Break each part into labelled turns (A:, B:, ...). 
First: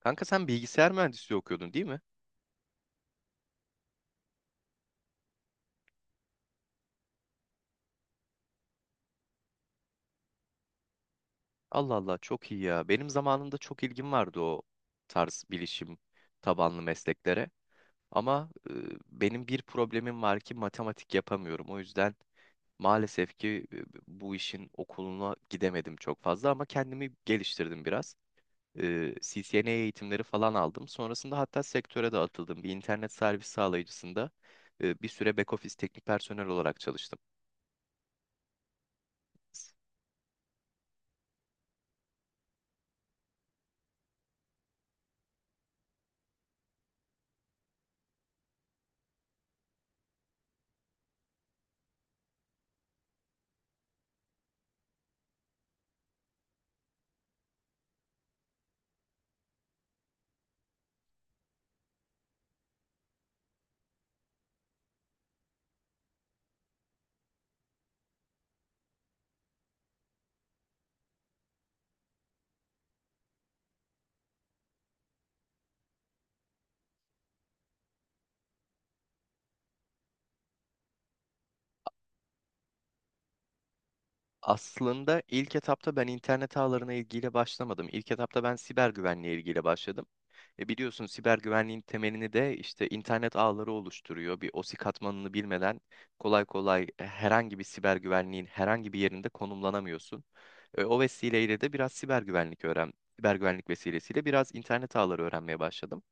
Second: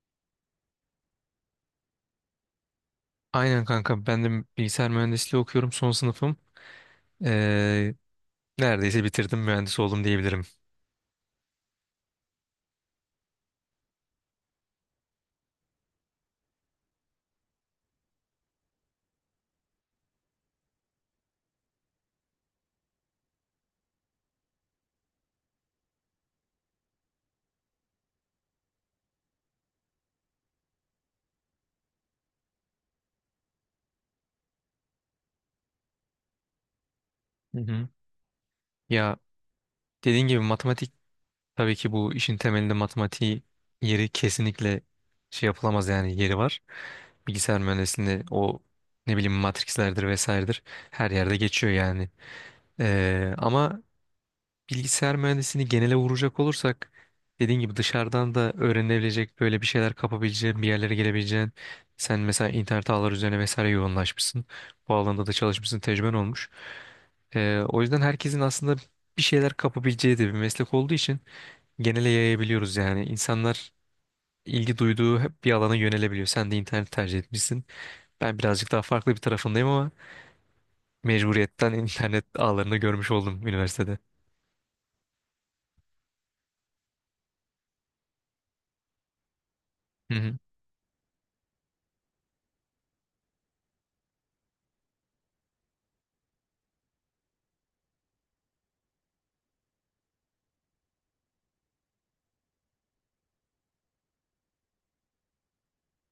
A: Kanka sen bilgisayar mühendisliği okuyordun değil mi?
B: Aynen kanka, ben de bilgisayar mühendisliği okuyorum, son sınıfım. Ee, Neredeyse bitirdim, mühendis oldum diyebilirim.
A: Allah Allah çok iyi ya. Benim zamanımda çok ilgim vardı o tarz bilişim tabanlı mesleklere. Ama benim bir problemim var ki matematik yapamıyorum. O yüzden maalesef ki bu işin okuluna gidemedim çok fazla ama kendimi geliştirdim biraz. CCNA eğitimleri falan aldım. Sonrasında hatta sektöre de atıldım. Bir internet servis sağlayıcısında bir süre back office teknik personel olarak çalıştım.
B: Hı hı. Ya, dediğin gibi matematik, tabii ki bu işin temelinde matematiği yeri kesinlikle şey yapılamaz, yani yeri var. Bilgisayar mühendisliğinde o, ne bileyim, matrislerdir vesairedir, her yerde geçiyor yani. Ama bilgisayar mühendisliğini genele vuracak olursak, dediğin gibi dışarıdan da öğrenebilecek, böyle bir şeyler kapabileceğin, bir yerlere gelebileceğin, sen mesela internet ağları üzerine vesaire yoğunlaşmışsın. Bu alanda da çalışmışsın, tecrüben olmuş. O yüzden herkesin aslında bir şeyler kapabileceği de bir meslek olduğu için genele yayabiliyoruz yani. İnsanlar ilgi duyduğu hep bir alana yönelebiliyor. Sen de internet tercih etmişsin. Ben birazcık daha farklı bir tarafındayım ama mecburiyetten internet ağlarını görmüş oldum üniversitede.
A: Aslında ilk etapta ben internet ağlarına ilgiyle başlamadım. İlk etapta ben siber güvenliğe ilgiyle başladım. E biliyorsun siber güvenliğin temelini de işte internet ağları oluşturuyor. Bir OSI katmanını bilmeden kolay kolay herhangi bir siber güvenliğin herhangi bir yerinde konumlanamıyorsun. O vesileyle de biraz siber güvenlik öğren, siber güvenlik vesilesiyle biraz internet ağları öğrenmeye başladım.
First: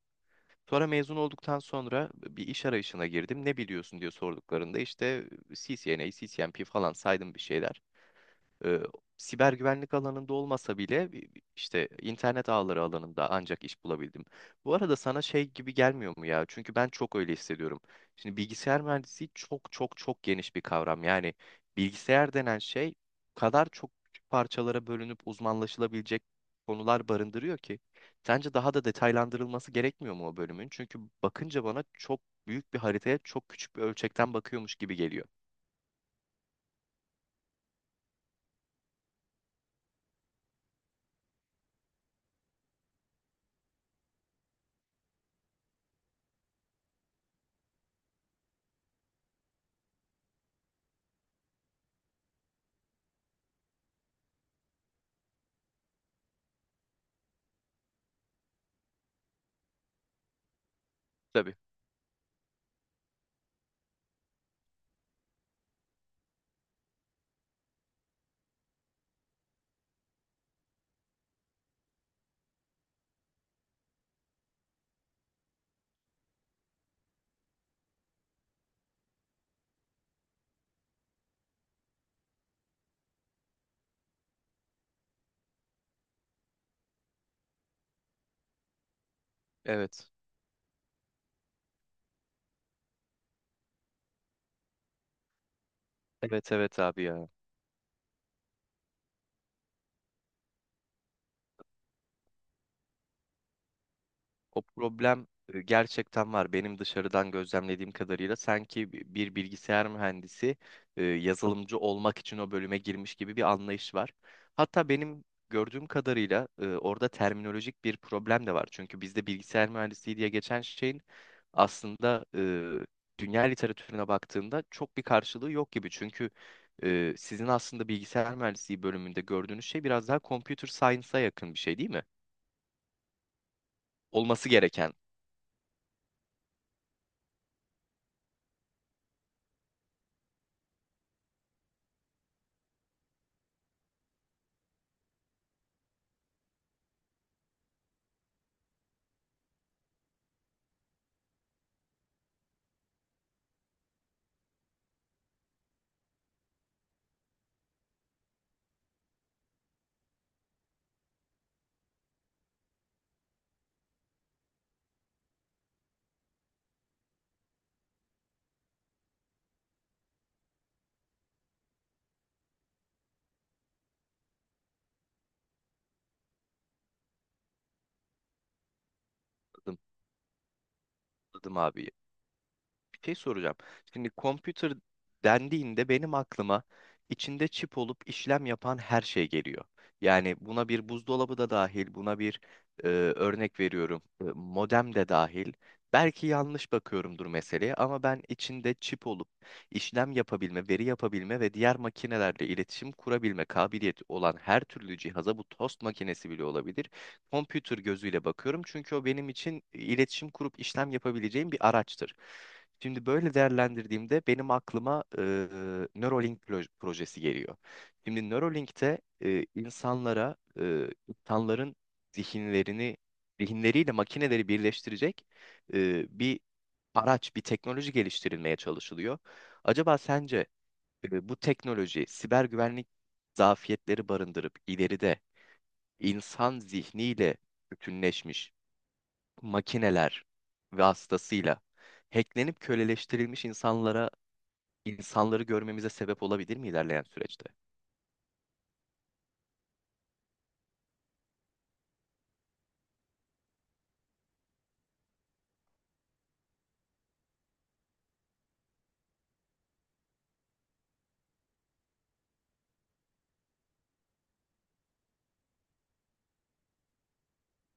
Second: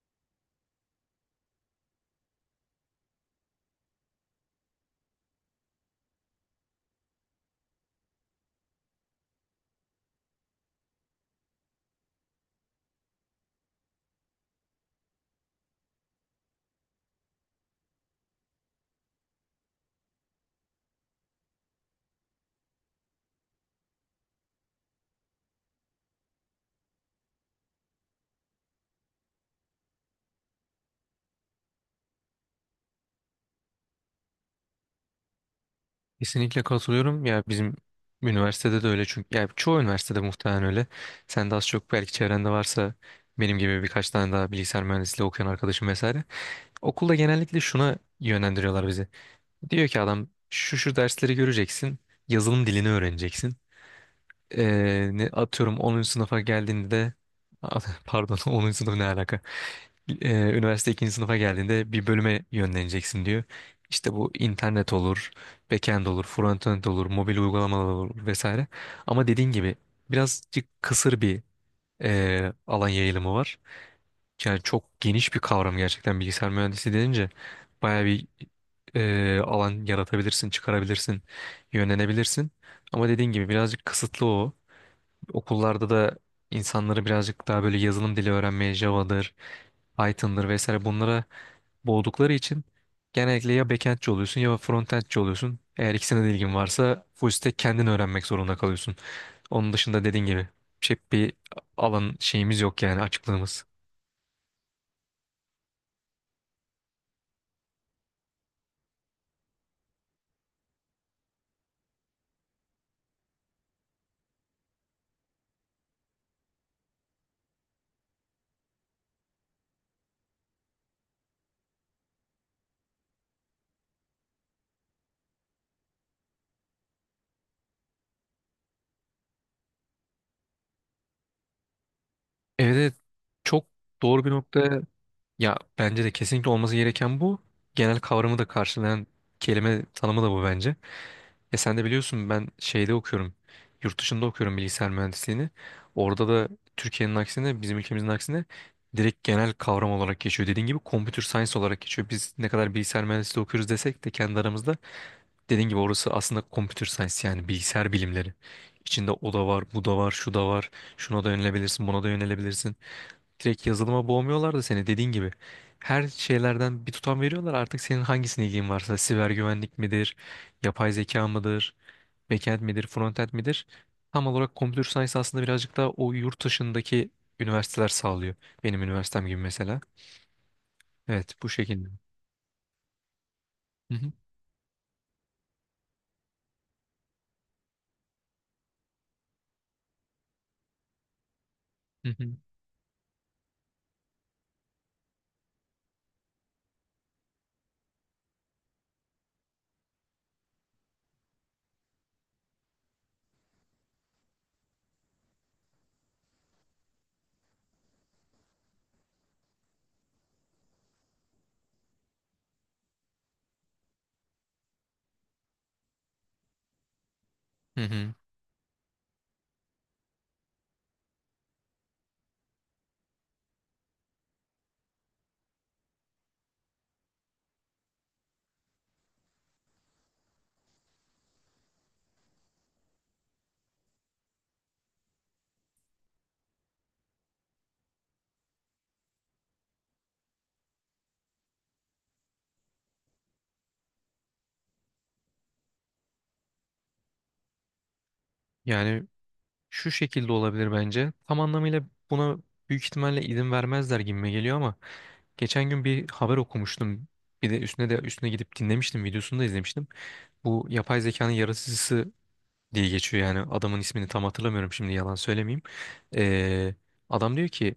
A: Sonra mezun olduktan sonra bir iş arayışına girdim. Ne biliyorsun diye sorduklarında işte CCNA, CCNP falan saydım bir şeyler e, siber güvenlik alanında olmasa bile işte internet ağları alanında ancak iş bulabildim. Bu arada sana şey gibi gelmiyor mu ya? Çünkü ben çok öyle hissediyorum. Şimdi bilgisayar mühendisliği çok çok çok geniş bir kavram. Yani bilgisayar denen şey o kadar çok küçük parçalara bölünüp uzmanlaşılabilecek konular barındırıyor ki. Sence daha da detaylandırılması gerekmiyor mu o bölümün? Çünkü bakınca bana çok büyük bir haritaya çok küçük bir ölçekten bakıyormuş gibi geliyor.
B: Kesinlikle katılıyorum. Ya bizim üniversitede de öyle, çünkü ya çoğu üniversitede muhtemelen öyle. Sen de az çok, belki çevrende varsa benim gibi birkaç tane daha bilgisayar mühendisliği okuyan arkadaşım vesaire. Okulda genellikle şuna yönlendiriyorlar bizi. Diyor ki adam, şu şu dersleri göreceksin, yazılım dilini öğreneceksin. Ne atıyorum 10. sınıfa geldiğinde de pardon, 10. sınıf ne alaka? Üniversite ikinci sınıfa
A: Tabii.
B: geldiğinde bir bölüme yönleneceksin diyor. İşte bu, internet olur, backend olur, frontend olur, mobil uygulamalar olur vesaire. Ama dediğin gibi birazcık kısır bir alan yayılımı var. Yani çok geniş bir kavram gerçekten, bilgisayar mühendisi denince baya bir alan yaratabilirsin, çıkarabilirsin, yönlenebilirsin. Ama dediğin gibi birazcık kısıtlı o. Okullarda da insanları birazcık daha böyle yazılım dili öğrenmeye Java'dır,
A: Evet.
B: Python'dır vesaire, bunlara boğdukları için genellikle ya backendçi oluyorsun ya frontendçi oluyorsun. Eğer ikisine de
A: Evet,
B: ilgin
A: evet, abi
B: varsa
A: ya.
B: full stack kendin öğrenmek zorunda kalıyorsun. Onun dışında dediğin gibi çok bir alan şeyimiz yok, yani açıklığımız.
A: O problem gerçekten var. Benim dışarıdan gözlemlediğim kadarıyla sanki bir bilgisayar mühendisi yazılımcı olmak için o bölüme girmiş gibi bir anlayış var. Hatta benim gördüğüm kadarıyla orada terminolojik bir problem de var. Çünkü bizde bilgisayar mühendisliği diye geçen şeyin aslında dünya literatürüne baktığında çok bir karşılığı yok gibi. Çünkü sizin aslında bilgisayar mühendisliği bölümünde gördüğünüz şey biraz daha computer science'a yakın bir şey değil mi?
B: Evet, evet, çok doğru bir
A: Olması
B: noktaya.
A: gereken.
B: Ya bence de kesinlikle olması gereken bu. Genel kavramı da karşılayan kelime tanımı da bu bence. E sen de biliyorsun, ben şeyde okuyorum. Yurt dışında okuyorum bilgisayar mühendisliğini. Orada da Türkiye'nin aksine, bizim ülkemizin aksine direkt genel kavram olarak geçiyor. Dediğin gibi computer science olarak geçiyor. Biz ne kadar bilgisayar mühendisliği okuyoruz desek de, kendi aramızda dediğin gibi, orası aslında computer science, yani bilgisayar bilimleri. İçinde o da var, bu da var, şu da var. Şuna da yönelebilirsin, buna da yönelebilirsin. Direkt yazılıma boğmuyorlar da seni, dediğin gibi. Her şeylerden bir tutam veriyorlar. Artık senin hangisine ilgin varsa, siber güvenlik midir, yapay zeka mıdır, backend midir, frontend midir? Tam olarak computer science aslında birazcık daha o yurt dışındaki üniversiteler sağlıyor. Benim üniversitem gibi
A: Anladım,
B: mesela. Evet, bu
A: anladım,
B: şekilde.
A: abi. Bir şey soracağım.
B: Hı
A: Şimdi
B: hı,
A: computer dendiğinde benim aklıma içinde çip olup işlem yapan her şey geliyor. Yani buna bir buzdolabı da dahil,
B: hı
A: buna
B: hı,
A: bir, örnek veriyorum, modem de dahil. Belki yanlış bakıyorumdur meseleye ama ben içinde çip olup işlem yapabilme, veri yapabilme ve diğer makinelerle iletişim kurabilme kabiliyeti olan her türlü cihaza, bu tost makinesi bile olabilir, computer gözüyle bakıyorum çünkü o benim için iletişim kurup işlem yapabileceğim bir araçtır. Şimdi böyle değerlendirdiğimde benim aklıma projesi geliyor.
B: hı hı.
A: Şimdi Neuralink'te insanlara, insanların zihinlerini, zihinleriyle makineleri birleştirecek bir araç, bir teknoloji geliştirilmeye çalışılıyor. Acaba sence bu teknoloji siber güvenlik zafiyetleri barındırıp ileride insan zihniyle bütünleşmiş makineler vasıtasıyla hacklenip köleleştirilmiş insanları görmemize sebep olabilir mi ilerleyen süreçte?
B: Yani şu şekilde olabilir bence. Tam anlamıyla buna büyük ihtimalle izin vermezler gibime geliyor, ama geçen gün bir haber okumuştum. Bir de üstüne de üstüne gidip dinlemiştim, videosunu da izlemiştim. Bu yapay zekanın yaratıcısı diye geçiyor yani, adamın ismini tam hatırlamıyorum şimdi, yalan söylemeyeyim. Ee, Adam diyor ki,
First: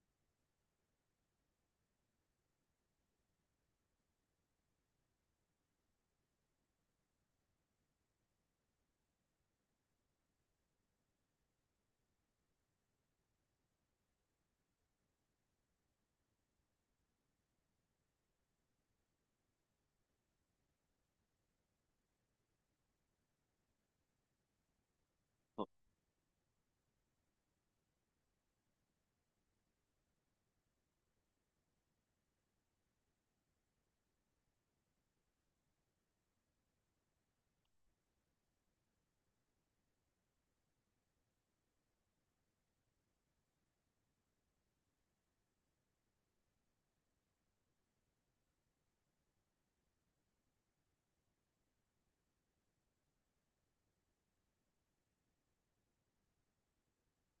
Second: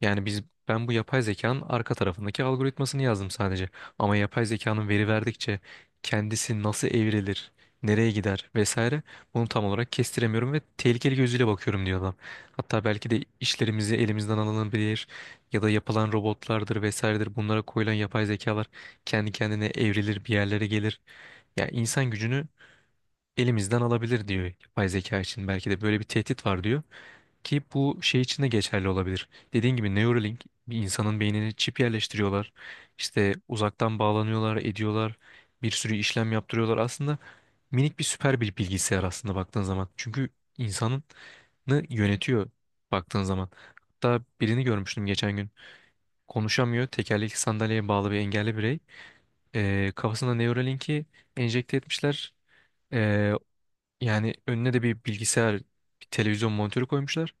B: yani biz, ben bu yapay zekanın arka tarafındaki algoritmasını yazdım sadece. Ama yapay zekanın veri verdikçe kendisi nasıl evrilir, nereye gider vesaire, bunu tam olarak kestiremiyorum ve tehlikeli gözüyle bakıyorum diyor adam. Hatta belki de işlerimizi elimizden alınabilir ya da yapılan robotlardır vesairedir, bunlara koyulan yapay zekalar kendi kendine evrilir, bir yerlere gelir. Yani insan gücünü elimizden alabilir diyor yapay zeka için. Belki de böyle bir tehdit var diyor, ki bu şey için de geçerli olabilir. Dediğin gibi Neuralink, bir insanın beynine çip yerleştiriyorlar. İşte uzaktan bağlanıyorlar, ediyorlar. Bir sürü işlem yaptırıyorlar. Aslında minik bir süper bir bilgisayar aslında, baktığın zaman. Çünkü insanını yönetiyor baktığın zaman. Hatta birini görmüştüm geçen gün. Konuşamıyor. Tekerlekli sandalyeye bağlı bir engelli birey. Kafasına Neuralink'i enjekte etmişler. Yani önüne de bir bilgisayar, bir televizyon monitörü koymuşlar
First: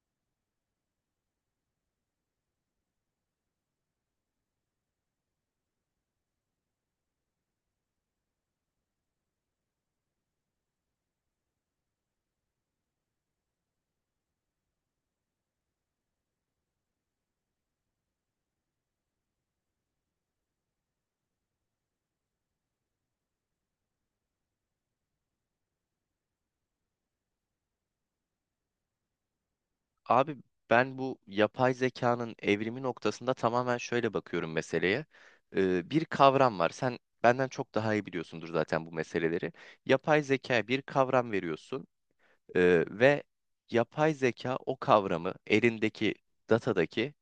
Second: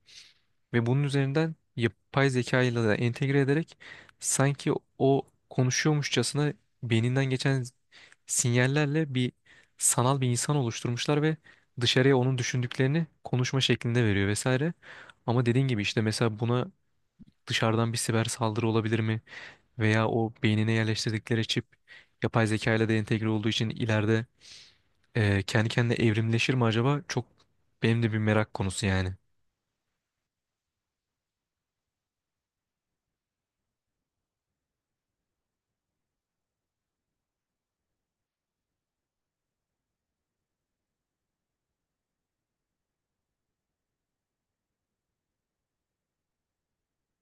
B: ve bunun üzerinden yapay zeka ile de entegre ederek sanki o konuşuyormuşçasına beyninden geçen sinyallerle bir sanal bir insan oluşturmuşlar ve dışarıya onun düşündüklerini konuşma şeklinde veriyor vesaire. Ama dediğin gibi, işte mesela buna dışarıdan bir siber saldırı olabilir mi? Veya o beynine yerleştirdikleri çip, yapay zeka ile de entegre olduğu için ileride kendi kendine evrimleşir mi acaba? Çok benim de bir merak konusu yani.
A: Abi, ben bu yapay zekanın evrimi noktasında tamamen şöyle bakıyorum meseleye. Bir kavram var. Sen benden çok daha iyi biliyorsundur zaten bu meseleleri. Yapay zekaya bir kavram veriyorsun. Ve yapay zeka o kavramı elindeki datadaki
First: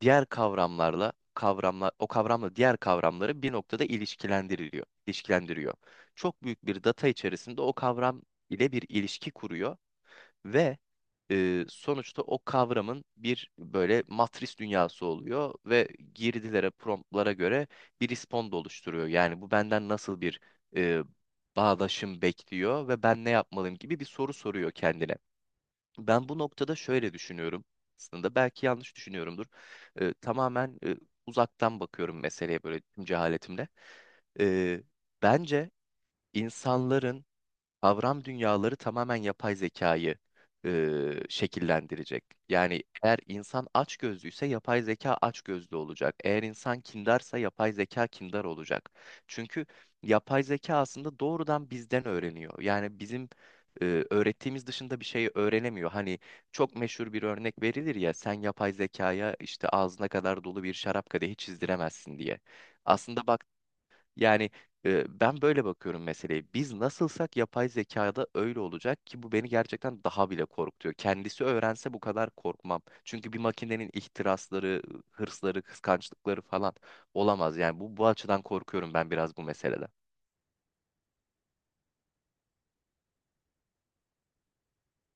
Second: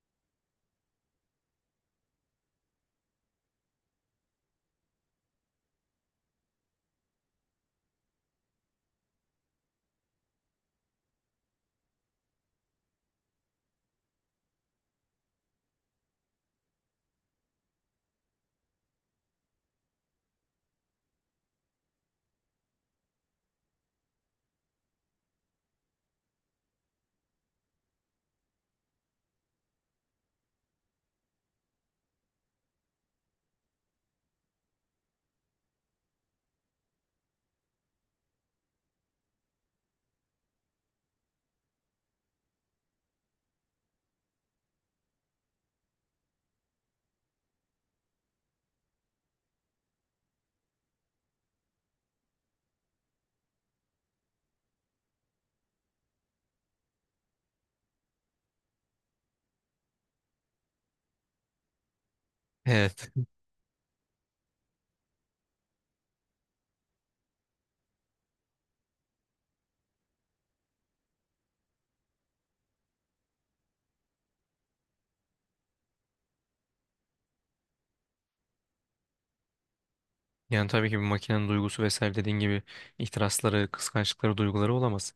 A: diğer kavramlarla kavramlar o kavramla diğer kavramları bir noktada ilişkilendiriyor. Çok büyük bir data içerisinde o kavram ile bir ilişki kuruyor ve sonuçta o kavramın bir böyle matris dünyası oluyor ve girdilere, promptlara göre bir respond oluşturuyor. Yani bu benden nasıl bir e, bağdaşım bekliyor ve ben ne yapmalıyım gibi bir soru soruyor kendine. Ben bu noktada şöyle düşünüyorum, aslında belki yanlış düşünüyorumdur. Tamamen uzaktan bakıyorum meseleye böyle tüm cehaletimle. Ee, Bence insanların kavram dünyaları tamamen yapay zekayı e, şekillendirecek. Yani eğer insan açgözlüyse yapay zeka açgözlü olacak. Eğer insan kindarsa yapay zeka kindar olacak. Çünkü yapay zeka aslında doğrudan bizden öğreniyor. Yani bizim öğrettiğimiz dışında bir şey öğrenemiyor. Hani çok meşhur bir örnek verilir ya, sen yapay zekaya işte ağzına kadar dolu bir şarap kadehi çizdiremezsin diye.
B: Evet.
A: Aslında yani ben böyle bakıyorum meseleye. Biz nasılsak yapay zekada öyle olacak ki bu beni gerçekten daha bile korkutuyor. Kendisi öğrense bu kadar korkmam. Çünkü bir makinenin ihtirasları, hırsları, kıskançlıkları falan olamaz. Yani bu açıdan korkuyorum ben biraz bu meseleden.
B: Yani tabii ki bir makinenin duygusu vesaire, dediğin gibi ihtirasları, kıskançlıkları, duyguları olamaz.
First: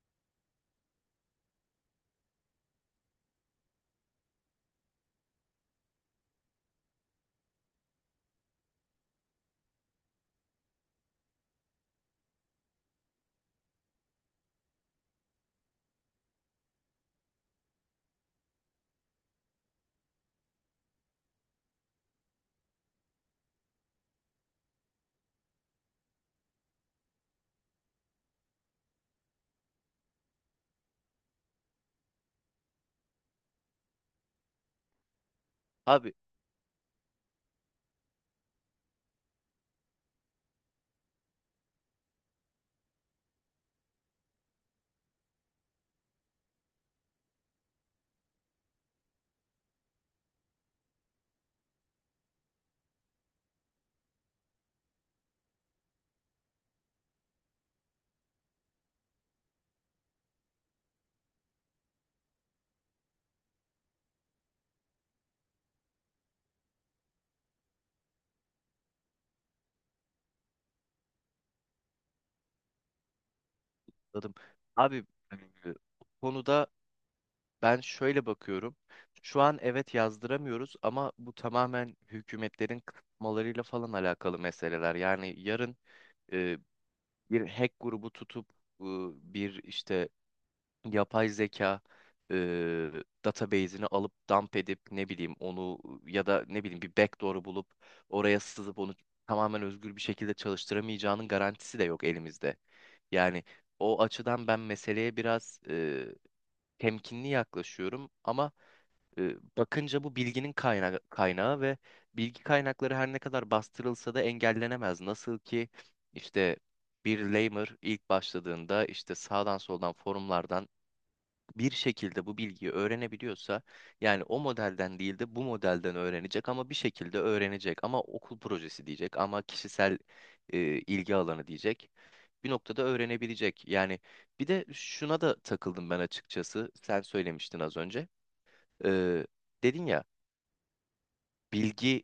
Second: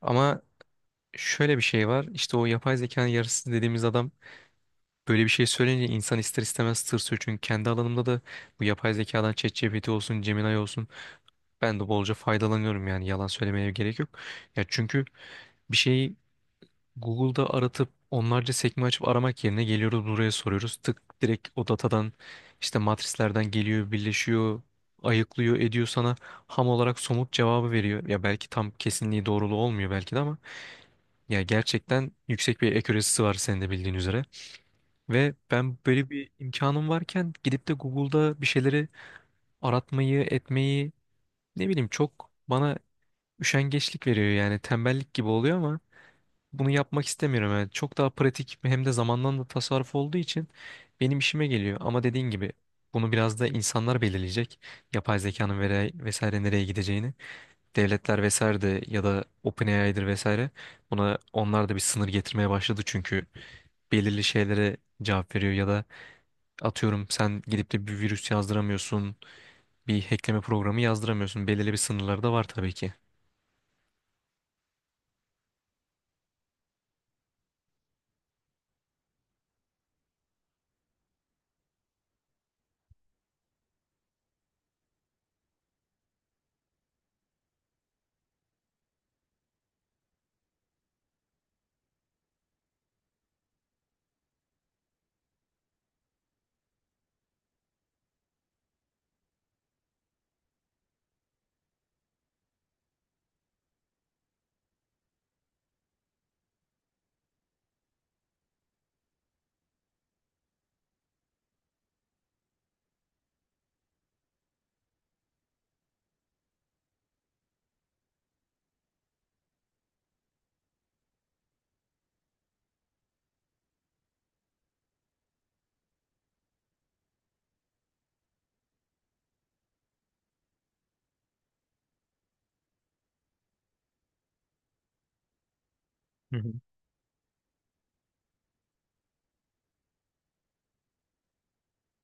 B: Ama şöyle bir şey var. İşte o yapay zekanın yarısı dediğimiz adam böyle bir şey söyleyince insan ister istemez tırsıyor. Çünkü kendi alanımda da bu yapay zekadan, ChatGPT olsun, Gemini olsun, ben de bolca faydalanıyorum, yani yalan söylemeye gerek yok. Ya çünkü bir şeyi Google'da aratıp onlarca sekme açıp aramak yerine geliyoruz buraya soruyoruz. Tık, direkt o datadan işte matrislerden geliyor, birleşiyor, ayıklıyor, ediyor, sana ham olarak somut cevabı veriyor. Ya, belki tam kesinliği doğruluğu olmuyor belki de, ama ya gerçekten yüksek bir accuracy'si var, senin de bildiğin üzere. Ve ben böyle
A: Abi,
B: bir imkanım varken gidip de Google'da bir şeyleri aratmayı, etmeyi, ne bileyim, çok bana üşengeçlik veriyor yani, tembellik gibi oluyor, ama bunu yapmak istemiyorum. Yani çok daha pratik, hem de zamandan da tasarruf olduğu için benim işime geliyor. Ama dediğin gibi bunu biraz da insanlar belirleyecek. Yapay zekanın vesaire nereye gideceğini. Devletler vesaire de, ya da OpenAI'dir vesaire. Buna onlar da bir sınır getirmeye başladı, çünkü belirli şeylere cevap veriyor ya da atıyorum, sen gidip de bir virüs yazdıramıyorsun, bir hackleme programı yazdıramıyorsun. Belirli bir sınırları da var tabii ki.
A: anladım. Abi, e, bu konuda ben şöyle bakıyorum. Şu an evet yazdıramıyoruz ama bu tamamen hükümetlerin kısıtlamalarıyla falan alakalı meseleler. Yani yarın bir hack grubu tutup bir işte yapay zeka database'ini alıp dump edip ne bileyim onu, ya da ne bileyim bir backdoor'u bulup oraya sızıp onu tamamen özgür bir şekilde çalıştıramayacağının garantisi de yok elimizde. Yani o açıdan ben meseleye biraz temkinli yaklaşıyorum ama bakınca bu bilginin kaynağı ve bilgi kaynakları her ne kadar bastırılsa da engellenemez. Nasıl ki işte bir lamer ilk başladığında işte sağdan soldan forumlardan bir şekilde bu bilgiyi öğrenebiliyorsa, yani o modelden değil de bu modelden öğrenecek ama bir şekilde öğrenecek, ama okul projesi diyecek, ama kişisel ilgi alanı diyecek, bir noktada öğrenebilecek. Yani bir de şuna da takıldım ben
B: Hı hı.
A: açıkçası, sen söylemiştin az önce. E, Dedin ya bilgiyi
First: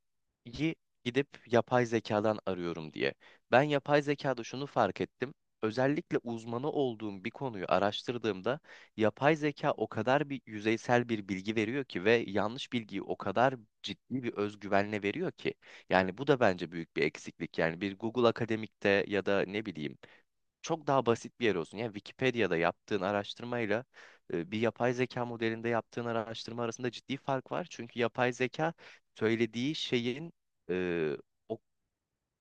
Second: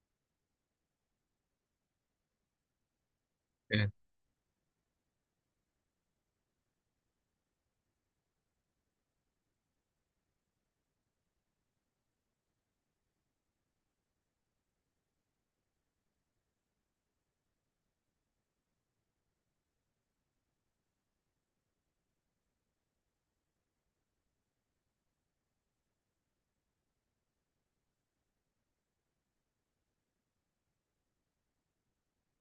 A: gidip yapay zekadan arıyorum diye. Ben yapay zekada şunu fark ettim. Özellikle uzmanı olduğum bir konuyu araştırdığımda yapay zeka o kadar bir yüzeysel bir bilgi veriyor ki, ve yanlış bilgiyi o kadar ciddi bir özgüvenle veriyor ki. Yani bu da bence büyük bir eksiklik. Yani bir Google Akademik'te ya da ne bileyim çok daha basit bir yer olsun. Yani Wikipedia'da yaptığın araştırmayla bir yapay zeka modelinde yaptığın araştırma arasında ciddi fark var. Çünkü yapay zeka söylediği şeyin e, o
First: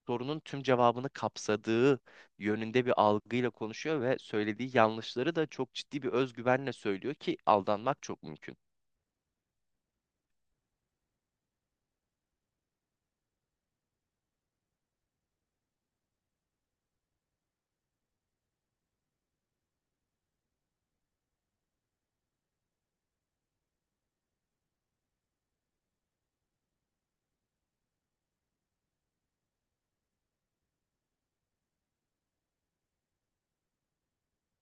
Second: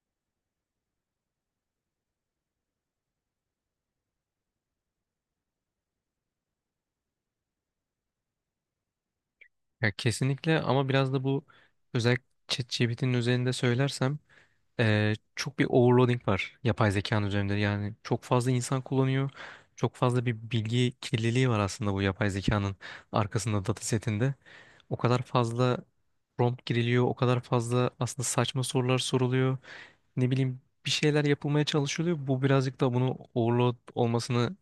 A: sorunun tüm cevabını kapsadığı yönünde bir algıyla konuşuyor ve söylediği yanlışları da çok ciddi bir özgüvenle söylüyor ki aldanmak çok mümkün.
B: Ya kesinlikle, ama biraz da bu özellikle ChatGPT'nin üzerinde söylersem çok bir overloading var yapay zekanın üzerinde. Yani çok fazla insan kullanıyor. Çok fazla bir bilgi kirliliği var aslında bu yapay zekanın arkasında, datasetinde. O kadar fazla prompt giriliyor, o kadar fazla aslında saçma sorular soruluyor. Ne bileyim, bir şeyler yapılmaya çalışılıyor. Bu birazcık da bunu overload olmasını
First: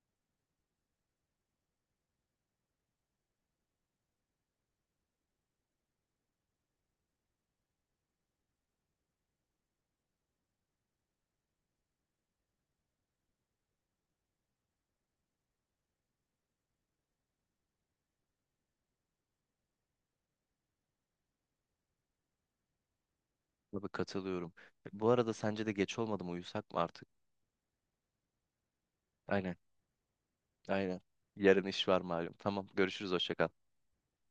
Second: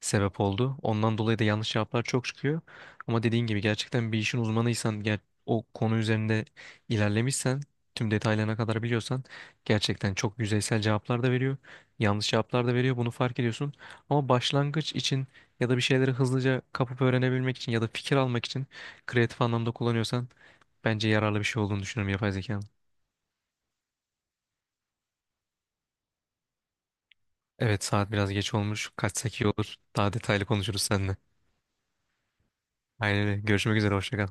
B: sebep oldu. Ondan dolayı da yanlış cevaplar çok çıkıyor. Ama dediğin gibi gerçekten bir işin uzmanıysan, o konu üzerinde ilerlemişsen, tüm detaylarına kadar biliyorsan, gerçekten çok yüzeysel cevaplar da veriyor. Yanlış cevaplar da veriyor. Bunu fark ediyorsun. Ama başlangıç için ya da bir şeyleri hızlıca kapıp öğrenebilmek için ya da fikir almak için, kreatif anlamda kullanıyorsan, bence yararlı bir şey olduğunu düşünüyorum yapay zekanın.
A: Tabii, katılıyorum. Bu arada sence de geç olmadı mı? Uyusak mı artık?
B: Evet, saat biraz geç olmuş. Kaçsak iyi
A: Aynen,
B: olur. Daha detaylı konuşuruz
A: aynen.
B: seninle.
A: Yarın iş var malum. Tamam, görüşürüz,
B: Aynen
A: hoşça
B: öyle.
A: kal.
B: Görüşmek üzere. Hoşça kal.